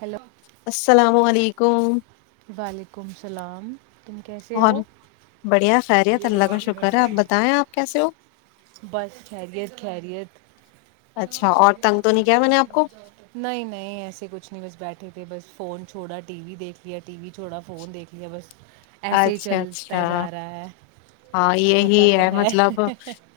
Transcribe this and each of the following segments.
hello السلام علیکم وعلیکم السلام تم کیسے اور ہو بڑھیا خیریت اللہ کا شکر ہے آپ بتائیں آپ کیسے ہو بس خریت خیریت اچھا اور تنگ تو نہیں کیا میں نے آپ کو نہیں نہیں ایسے کچھ نہیں بس بیٹھے تھے بس فون چھوڑا ٹی وی دیکھ لیا ٹی وی چھوڑا فون دیکھ لیا بس ایسے ہی اچھا چلتا اچھا جا رہا ہے ہاں یہی پتہ تو ہے مطلب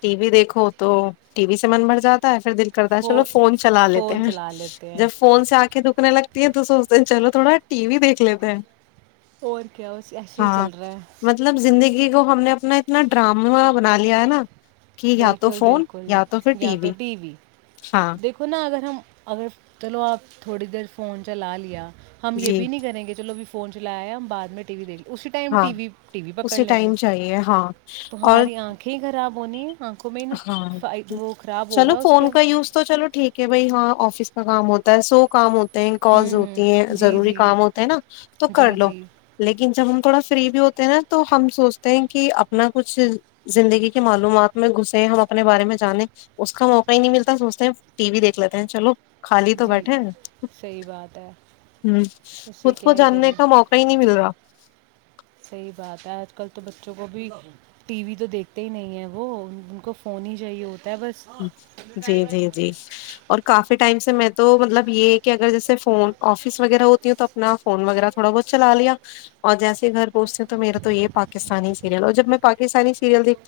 ٹی وی دیکھو تو ٹی وی سے من بڑ جاتا ہے دل کرتا ہے فو چلو فون چلا لیتے فون ہیں چلا لیتے ہیں جب فون سے آ کے دکنے لگتی ہیں تو سوچتے ہیں چلو تھوڑا ٹی وی دیکھ لیتے ہیں اور کیا اس ایسا ہی ہاں چل رہا ہے مطلب زندگی ہم نے اس میں اتنا ڈرامہ بنا لیا ہے نا کہ یا تو بالکل فون بالکل یا تو پھر یا تو ٹی وی ہاں دیکھو نا اگر ہم اگر چلو آپ تھوڑی دیر فون چلا لیا ہم یہ جی بھی نہیں کریں گے چلو ا فون چلایا ہم بع میں وی دیکھے اسی ٹائم ہاں ٹی وی ٹی وی پکڑ اسی لیں گے ٹائم چاہیے ہاں تو اور ہماری آنکھیں ہی خراب ہونی ہیں آنکھوں میں ہی نق- ہاں وہ خراب ہو چلو رہا ہے اس کے فون کا یوز تو چلو ٹھیک ہے بھائی ہاں آفس کام ہوتا ہے سو کام ہوتا کال ہوں ہوں ہوتی ہیں جی ضروری جی کام ہوتے ہیں نا تو کر جی لو جی لیکن جب ہم تھوڑا فری بھی ہوتے ہیں نا تو ہم سوچتے ہیں کہ اپنا کچھ زندگی کے معلومات میں گ ہم اپنے بارے میں جانیں اس کا موقع ہی نہیں ملتا سوچتے ہیں ٹی وی دیکھ لیتے ہیں چلو خالی تو جی بیٹھے ن صحیح بات ہے ہ اس سے خود کو کیا ہی جاننے کریں کا موقع ہی نہیں مل رہا آ کل تو بچوں کو بھی ٹی وی تو دیکھتے ہی نہیں ہے وہ ان کو فون ہی چاہیے ہوتا ہے بس جی جی جی اور کافی ٹائم سے میں تو مطلب یہ کہ اگر جیسے فون آفس وغیرہ ہوتی ہوں تو اپنا فون وغیرہ تھوڑا بہت چلا لیا اور جیسے گھر پوچتے ہو تو میرا تو یہ پاکستانی سل جب میں پاکستانی سیریلیک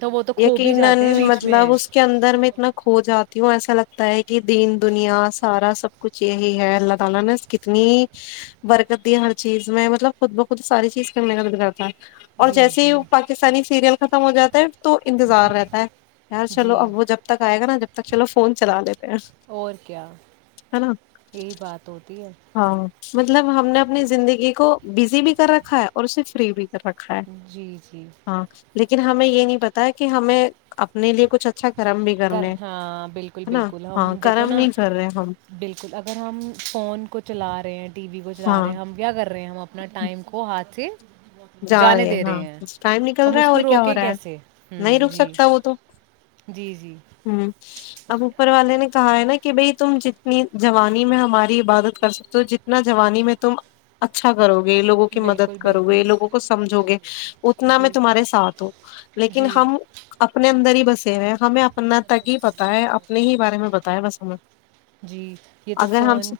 تو وہ تو کھو بھی ہی جاتے ہیں بیچ میں مطلب اس کے اندر میں اتنا کھو جاتی ہوں ایسا لگتا ہے کہ دین دنیا سارا سب کچھ یہی ہے اللہ تعالی نے کتنی برکت دی ہر چیز میں مطلب خود بخود ساری چیز کر میں مدد کرتا ہے اور جی جیسے ہی جی پاکستانی سیریل کا ختم ہو جاتا ہے تو انتظار جی رہتا ہے چلو جی اب وہ جب تک آئے گا نا جب تک چلو فون چلا لیتے ہیں اور کیا نا یہی بات ہوتی ہے ہاں مطلب ہم نے اپنی زندگی کو بزی بھی کر رکھا ہے اور اسے فری بھی رکھا ہے جی جی ہاں لیکن ہمیں یہ نہیں پتا کہ ہمیں اپنے لیے کچھ اچھا کرم بھی کر کرنے ہے ہاں بالکل نا بالکل ہم ہاں دیکھو کرم نا نہیں کر رہے ہم بالکل اگر ہم فون فون کو چلا رہے ہیں ٹی وی کو چلا رہے ہاں ہیں ہم کیا کر رہے ہیں ہم اپنا ٹائم کو ہاتھ سے جا جانے رہے دے ہاں ہیں ٹائم نکل ہم رہا ہے اس اور کو کیا ہو روکیں رہا ہے کیسے نہیں ہوں رک جی سکتا وہ تو جی جی ہوں اب اوپر والے نے کہا ہے نا کہ بھائی تم جتنی جوانی میں ہماری عبادت کر سکتے ہو جتنا جوانی میں تم اچھا کرو گے یہ لووں کی بالکل مدد کرو گے بالکل یہ لگوں کو جھو گے اتنا میں جی تمہارے ساتھ ہوں لیکن جی ہم اپنے اندر ہی بسے ہے ہمیں اپنا تک ہی پتا ہے اپنے ہی بارے میں پتا ہے بس ہمیں جی یہ تو اگر ہم فون سے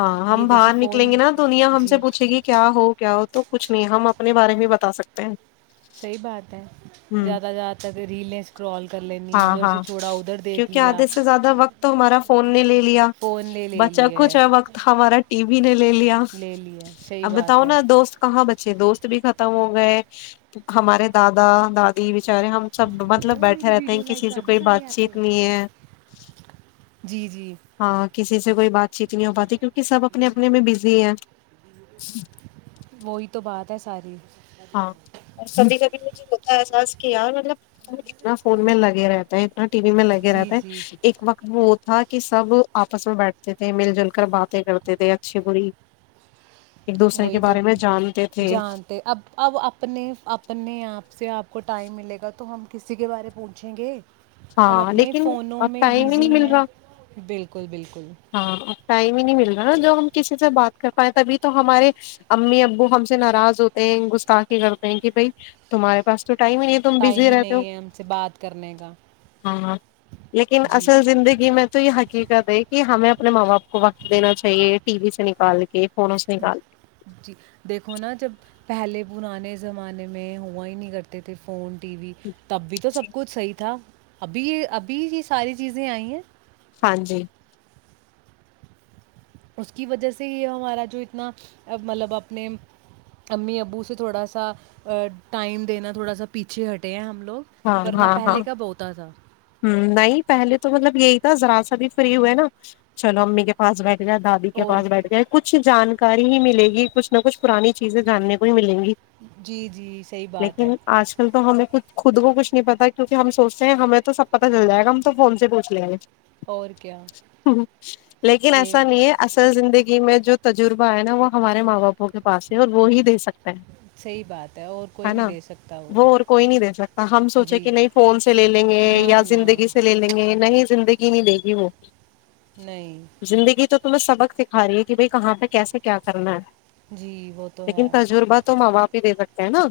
ہاں یہ ہم جیسے باہر فون نکلیں گے نا دنیا ہم سے جی پوچھے گی کیا ہو کیا ہو تو کچھ نہیں ہم اپنے بارے میں بھی بتا سکتے ہیں صحیح بات ہے ہ زیادہ زیادہ تک ریلیں اسکرول کر لینی ہاں ادھر سے ہاں چھوڑا ادھر دیکھ کیونکہ لیا آدھے سے زیادہ وقت تو ہمارا فون نے لے لیا فون لے لے بچا لیا کچھ ہے وقت ہمارا ٹی وی نے لے لیا لے لیا صحیح اب بات بتاؤ ہے نا دوست کہاں ب دوست بھی ختم ہو گئے ہمارے دادا دادی بچارے ہم سب مطلب وہ بیٹھے میری رہتے ہیں ویڈیو لائک کسی سے کر دی کوئی سارے بات ایپ پہ چیت نہیں ہے جی جی ہاں کسی سے سے کوئی بات چیت نہیں ہو پاتی کیونکہ سب اپنے اپنے میں بزی ہیں وہی تو بات ہے ساری ہاں اور کبھی مجھے کبھی بتتا احساس کیا مطلب اتنا فون میں لگے رہتا ہے اتنا ٹی وی میں لگے جی رہتا جی ہے ایک وقت وہ تھا کہ سب آپس میں بیٹھتے تھے مل جل کر باتیں کرتے تھے اچھی بری ایک دوسرے کے وہی تو بارے میں جانتے تھے جانتے اب اب اپنے اپنے آپ سے آپ کو ٹائم ملے گا تو ہم کسی کے بارے پوچھیں گے ہم ہاں اپنے لیکن فونوں اب میں ٹائم ہی بزی نہیں مل ہیں رہا بالکل بالکل ہاں اب ٹائم ہی نہیں مل رہا نا جو ہم کسی سے بات کر پائیں تبھی تو ہمارے امی ابو ہم سے ناراض ہوتے ہیں گستاخے کرتے ہیں کہ بھائی تمہارے پاس تو ٹائم ہی نہیں ہے تم ٹائم بزی ہی رہتے ہو نہیں ہے ہم سے بات کرنے کا ہاں ہاں لیکن جی اصل زندگی میں تو یہ کی دے کہ ہمیں اپنے ماں باپ کو وقت دینا چاہیے ٹی وی سے نکال کے فونوں سے نکال جی دیکھو نا جب پہلے پرانے زمانے میں ہوا ہی نہیں کرتے تھے فون ٹی وی تب بھی تو جی سب کچھ صحیح تھا ابھی یہ ابھی یہ ساری چیزیں آئی ہیں ہاں جی اس کی وجہ سے ہی ہمارا جو اتنا مطلب اپنے امی ابو سے تھوڑا سا ٹائم دینا تھوڑا سا پیچھے ہٹے ہیں ہم لوگ ہاں لوگ ورنہ ہاں ہاں پہلے کا بہتا تھا نہیں پہلے تو مطلب یہی تھا ذرا سابھی فری ہوئے نا چلو امی کے پاس بیٹھ یا دادی کے اور پاس بیٹھ گئے کچھ جانکاری ہی ملے گی کچھ نہ کچھ پرانی چیزیں جاننے کو ہی ملیں گی جی جی صحیح بات ہے لیکن آج کل تو ہمیں کچ خود کو کچھ نہیں پتا کیکہ ہم سوچتے ہیں ہمیں تو سب پتا چل جائے گا ہم تو فون سے پوچھ لیں گے اور کیا ہ لیکن یہ ایسا نہیں ہے اصل زندگی میں جو تجربہ ہے نا وہ ہمارے ماں باپوں کے پاس ہے اور وہ ہی دے سکتے صحیح بات اور کوئی ہے نہیں نا دے سکتا وہ اور کوئی نہیں دے سکتا ہم سوچے جی کہ نہیں فون سے لے لیں گے نہ یا نہ زندگی سے لے لیں گے نہ ہی زندگی نہیں دے گی وہ نہیں تومہیں سبق سکھا رہی ہے کہ بھائی کہاں پہ کیسے کیا کرنا ہے جی وہ تو لیکن ہے تجربہات تو ما باپ دے بکتے ہیں ہے نا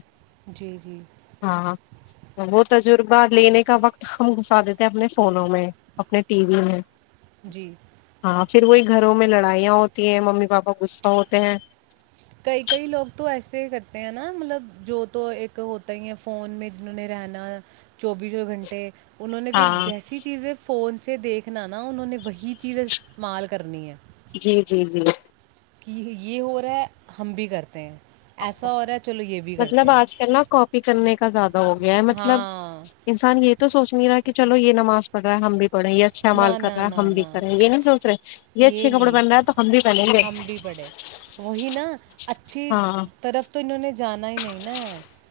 جی جی ہاں وہ تجربہ لینے کا وقت ہم گھسا دیتے اپنے فونوں میں اپنے ٹی وی میں جی ہاں پھر وہی گھروں میں لڑائیاں ہوتی ہیں ممی پاپا غصہ ہوتے ہیں کئی کئی لوگ تو ایسے ہی کرتے ہیں نا مطلب جو تو ایک ہوتا ہی ہے فون میں جنہوں نے رہنا چوبیسوں گھنٹے انہوں نے پھر ہاں جیسی چیزیں فون دیکھنا نا انہوں نے وہی چیزیں استعمال کرنی ہے جی جی جی کہ یہ ہو رہا ہے ہم بھی کرتے ہیں ایسا ہو رہا ہے چلو یہ بھی کرتے ہیں بھی کرنے کا زیادہ ہو گیا ہے مطلب ہاں انسان یہ تو سوچ نہیں رہا ہے کہ چلو یہ نماز پڑ رہا ہے ہم بھی پڑ یہ اچھا مال نہ کر نہ رہا ہے نہ ہم بھی نہ کرے یہ نہیں سوچ رہے یہ اچھے کپڑے پہن رہا ہے تو ہم بھی پہنیں گے ہم بھی بڑھے وہی نا اچھی ہاں طرف تو انہوں نے جانا ہی نہیں نا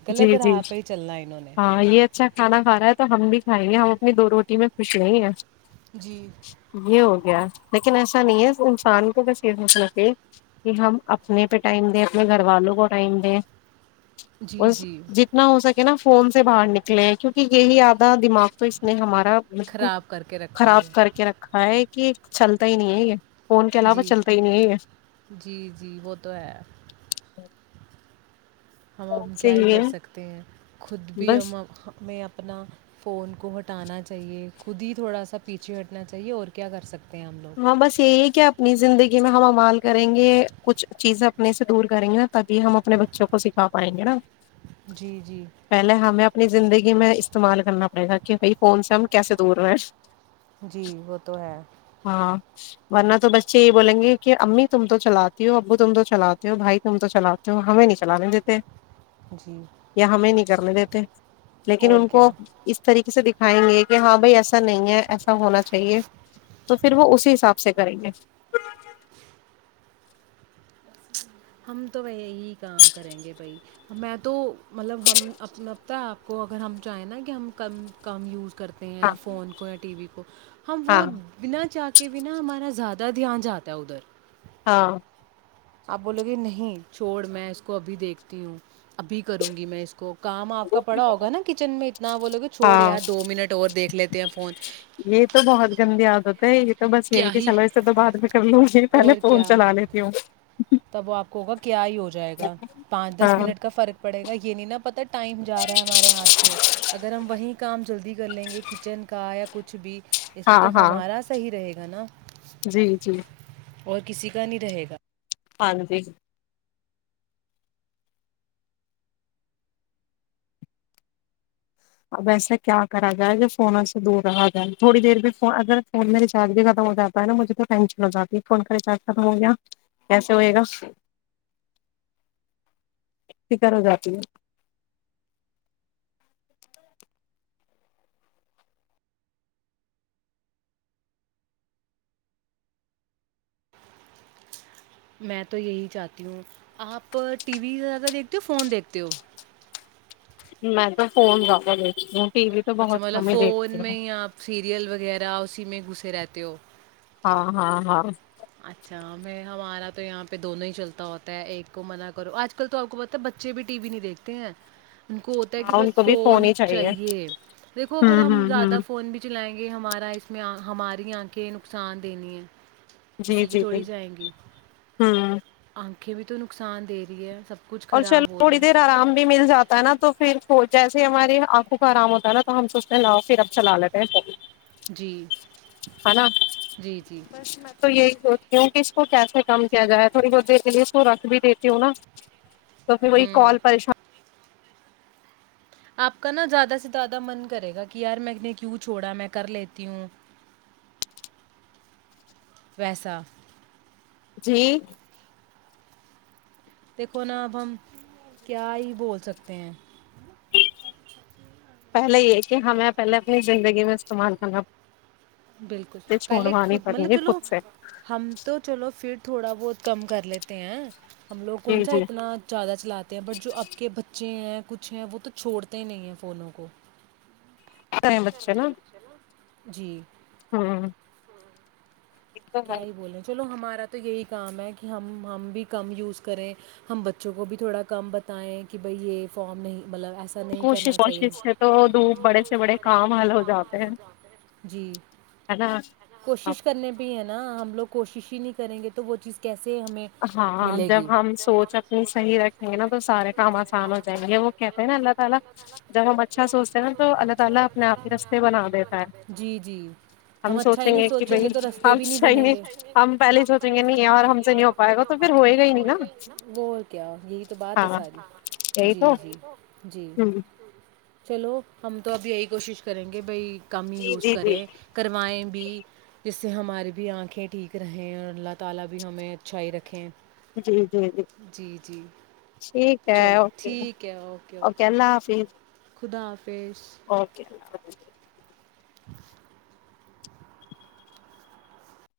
غلط جی جی راہ پہ ہی چلنا انہوں نے ہاں یہ اچھا کھانا کھ رہا ہے تو ہم بھی کھائیں گے ہم اپنی دو روٹی میں خوش نہیں ہیں جی یہ ہو گیا لیکن ایسا نہیں ہے انسان کو بس یہ سوچناک کہ ہم اپنے پہ ٹائم دیں اپنے گھر والوں کو ٹائم دیں جی جی جتنا ہو سکے نا فون سے باہر نکلے ہیں کیونکہ یہی آدا دماغ تو اس نے ہمارا بالکل خراب کر کے رکھا ہوا خراب کر ہے کے رکھا ہے کہ چھلتا ہی نہیں ہے یہ فون کے علاوہ جی چلتا ہی نہیں ہے جی جی وہ تو ہے ہم فون ہم سے کیا ہی ہے کر سکتے ہیں خود بھی بس ہم ہمیں اپ اپنا فون کو ہٹانا چاہیے خود ہی تھوڑا سا پیچھے ہٹنا چاہیے اور کیا کر سکتے ہیں ہم ہاں لوگ بس یہی کیا اپنی زندگی میں ہم استمال کریں گے کچھ چیزیں اپنے سے دور کریں گے نا تبھی ہم اپنے بچوں کو سکھا پائیں گے نا جی جی پہلے ہمیں اپنی زندگی میں استعمال کرنا پڑے گا کہ بھائی کون سےا ہم کیسے دور رہ جی وہ تو ہے ورنہ تو بچے یہ بولیں گے کہ امی تم تو چلاتی ہو ابو تم تو چلاتے ہو بھائی تم تو چلاتے ہو ہمیں نہیں چلانے دیتے جی یا ہمیں نہیں جرنے دتے لیکن اور ان کو کیا اس طریقے سے دیک کھائیں گے کہ ہاں بھائی ایسا نہیں ہے ایسا ہونا چاہیے جاہ گے ہم تو یہی کام کریں گے بھائی میں تو مطلب ہم اپ آپ کو اگر ہم چاہیں نا کہ ہم کم کم یوز کرتے ہیں ہاں فون کو یا ٹی وی کو ہم ہاں وہ بنا چا کے کہ بنا ہمارا زیادہ دھیان جاتا ہے ادھر ہاں آپ بولو گے نہیں چھوڑ میں اس کو ابھی دیکھتی ہوں ابھی کروں گی میں اس کو کام آپ کا پڑا ہوگا نا کچن میں اتنا بولوگے چھوڑ ہاں یار دو منٹ اور دیکھ لیتے تے فون یہ تو بہت گندی عادت ہے یہ تو بس یہی ہے کیا کہ ہی چلو اس سے تو بات میں کر لوں گی پہلے اور فون کیا چلا لیتی ہوں تب وہ آپ کو ہوگا کیا ہی ہو جائے گا پانچ دس ہاں منٹ کا فرق پڑے گا یہ نہیں نا پتا ٹائم جا رہا ہے ہمارے ہاتھ سے اگر ہم وہیں کام جلدی کر لیں گے کچن کا یا کچھ بھی اس میں تو ہاں ہاں ہمارا صحیح رہے گا نا جی جی اور کسی کا نہیں رہے گا پ جی اب ایسا کیا کرا جائے جو فونوں سے دور رہا جائے تھوڑی دیر بھی اگر فون میں ریچارج بھی ختم ہو جاتا ہے نا مجھے تو ٹینشن ہو جاتی ہے فون کا ریچارج ختم ہو گیا کیسے ہوئے گا فکر ہو جاتی ہے میں تو یہی چاہتی ہوں آپ ٹی وی زیادہ دیکھتے ہو فون دیکھتے ہو میں تو فون کراا ل ہوں ٹی وی تو اچھا بہت مطلب کم ہی فون دیکھتی میں ہوں یاپ سیریل وغیرہ اسی میں گھسے رہتے دوو ہاں ہاں ہاں اچھا میں ہمارا تو یہاں پہ دونوں ہی چلتا ہوتا ہے ایک کو منع کرو آج کل تو آپ کو پت ہے بچے بھی ٹی وی نہیں دیکھتے ہیں ان کو ہوتا ہے کہ ہاں ان بس کو بھی فون ہی چاہیے دیکھو اگر ہوں ہم ہوں ہوں زیادہ فون بھی چلائیں گے ہمارا اس ہماری آنکھیں نقصان دینی ہیں جی کسی کی جی تھوڑی جی جائیں گیک ہوں پکھے بھی تو نقصان دے رہی ہے سب کچھ اور چلو خراب ہو رہا تھوڑی دیر ہے آرام بھی مل جاتا ہے نا تو پھر تو جیسے ہماری آنکھوں کا آرام ہوتا ہے نا تو ہم سوچتے پھر اب چلا لیتے ہیں فون جی ہے نا جی جی بس میں تو یہی سوچتی ہوں کہ کیسے کم کیا جائے تھوڑی بہت دیر کے لیے اس کو رکھ بھی دیتی ہوں نا تو پھر وہی ہوں کال پریشان آپ کا نا زیادہ سے زیادہ من کرے گا کہ یار میں نے کیوں چھوڑا میں کر لیتی ہوں ویسا جی دیکھو نا اب ہم کیا ہی بول سکتے ہیں پہلے یہ کہ ہمیں پہلے اپنی زندگی میں استعمال کرنا بالکل پہلے چھوڑوانی خود پڑیں مطلب گی خود چلو سے ہم تو چلو پھر تھوڑا بہت کم کر لیتے ہیں ہم لوگ جی کون سا جی اتنا زیادہ چلاتے ہیں بٹ جو اب کے بچے بچے ہیں کچھ ہیں وہ تو چھوڑتے ہی نہیں ہیں فونوں کو سرے بچے نا جی ہوں تو کیا ہی بولیں چلو ہمارا تو یہی کام ہے کہ ہم ہم بھی کم یوز کریں ہم بچوں کو بھی تھوڑا کم بتائیں کہ بھائی یہ فام نہیں مطلب ایسا نہیں کوشش کرنا چاہیے کوشش سے تو دپ بڑے سے بڑے کام حل ہو جاتے ہیں ہیں جی ہے نا کوشش کرنے ہے نا ہم لوگ کوشش ہی نہیں کریں گے تو وہ چیز کیس جی ہمیں ملے گی جب ہم پانی رکھیں گے نا تو سارے کام ہو جائیں گے وہ کہتے ہیں نا اللہ تعالی جب ہم اچھا سوچتے ہیں تو اللہ تعالا اپنے اپ کو رشتے بنا دے جی جی ہم اچھا ہی نہیں سوچیں گے تو اچھا ہی نہیں ہم پہلے سوچیں گے نہیں اور ہم سے نہیں ہو پائے گا تو پھر ہوئے گا ہی نہیں نا وہ کیا یہی تو بات ہے ہاں ساری یہی جی تو جی جی ہ چلو ہم تو اب یہی کوشش کریں گے بھائی کم ہی جی یوز جی جی کریں کروائیں بھی اس ہمارے بھی انکھیں ٹھیک رہیں اور اللہ تعالا بھی ہمیں اچھائی رکھیں جی جی جی ٹھیک ہے چلو اوکے ٹھیک ہے اوکے اللہ حافظ خدا حافظ اوکے ج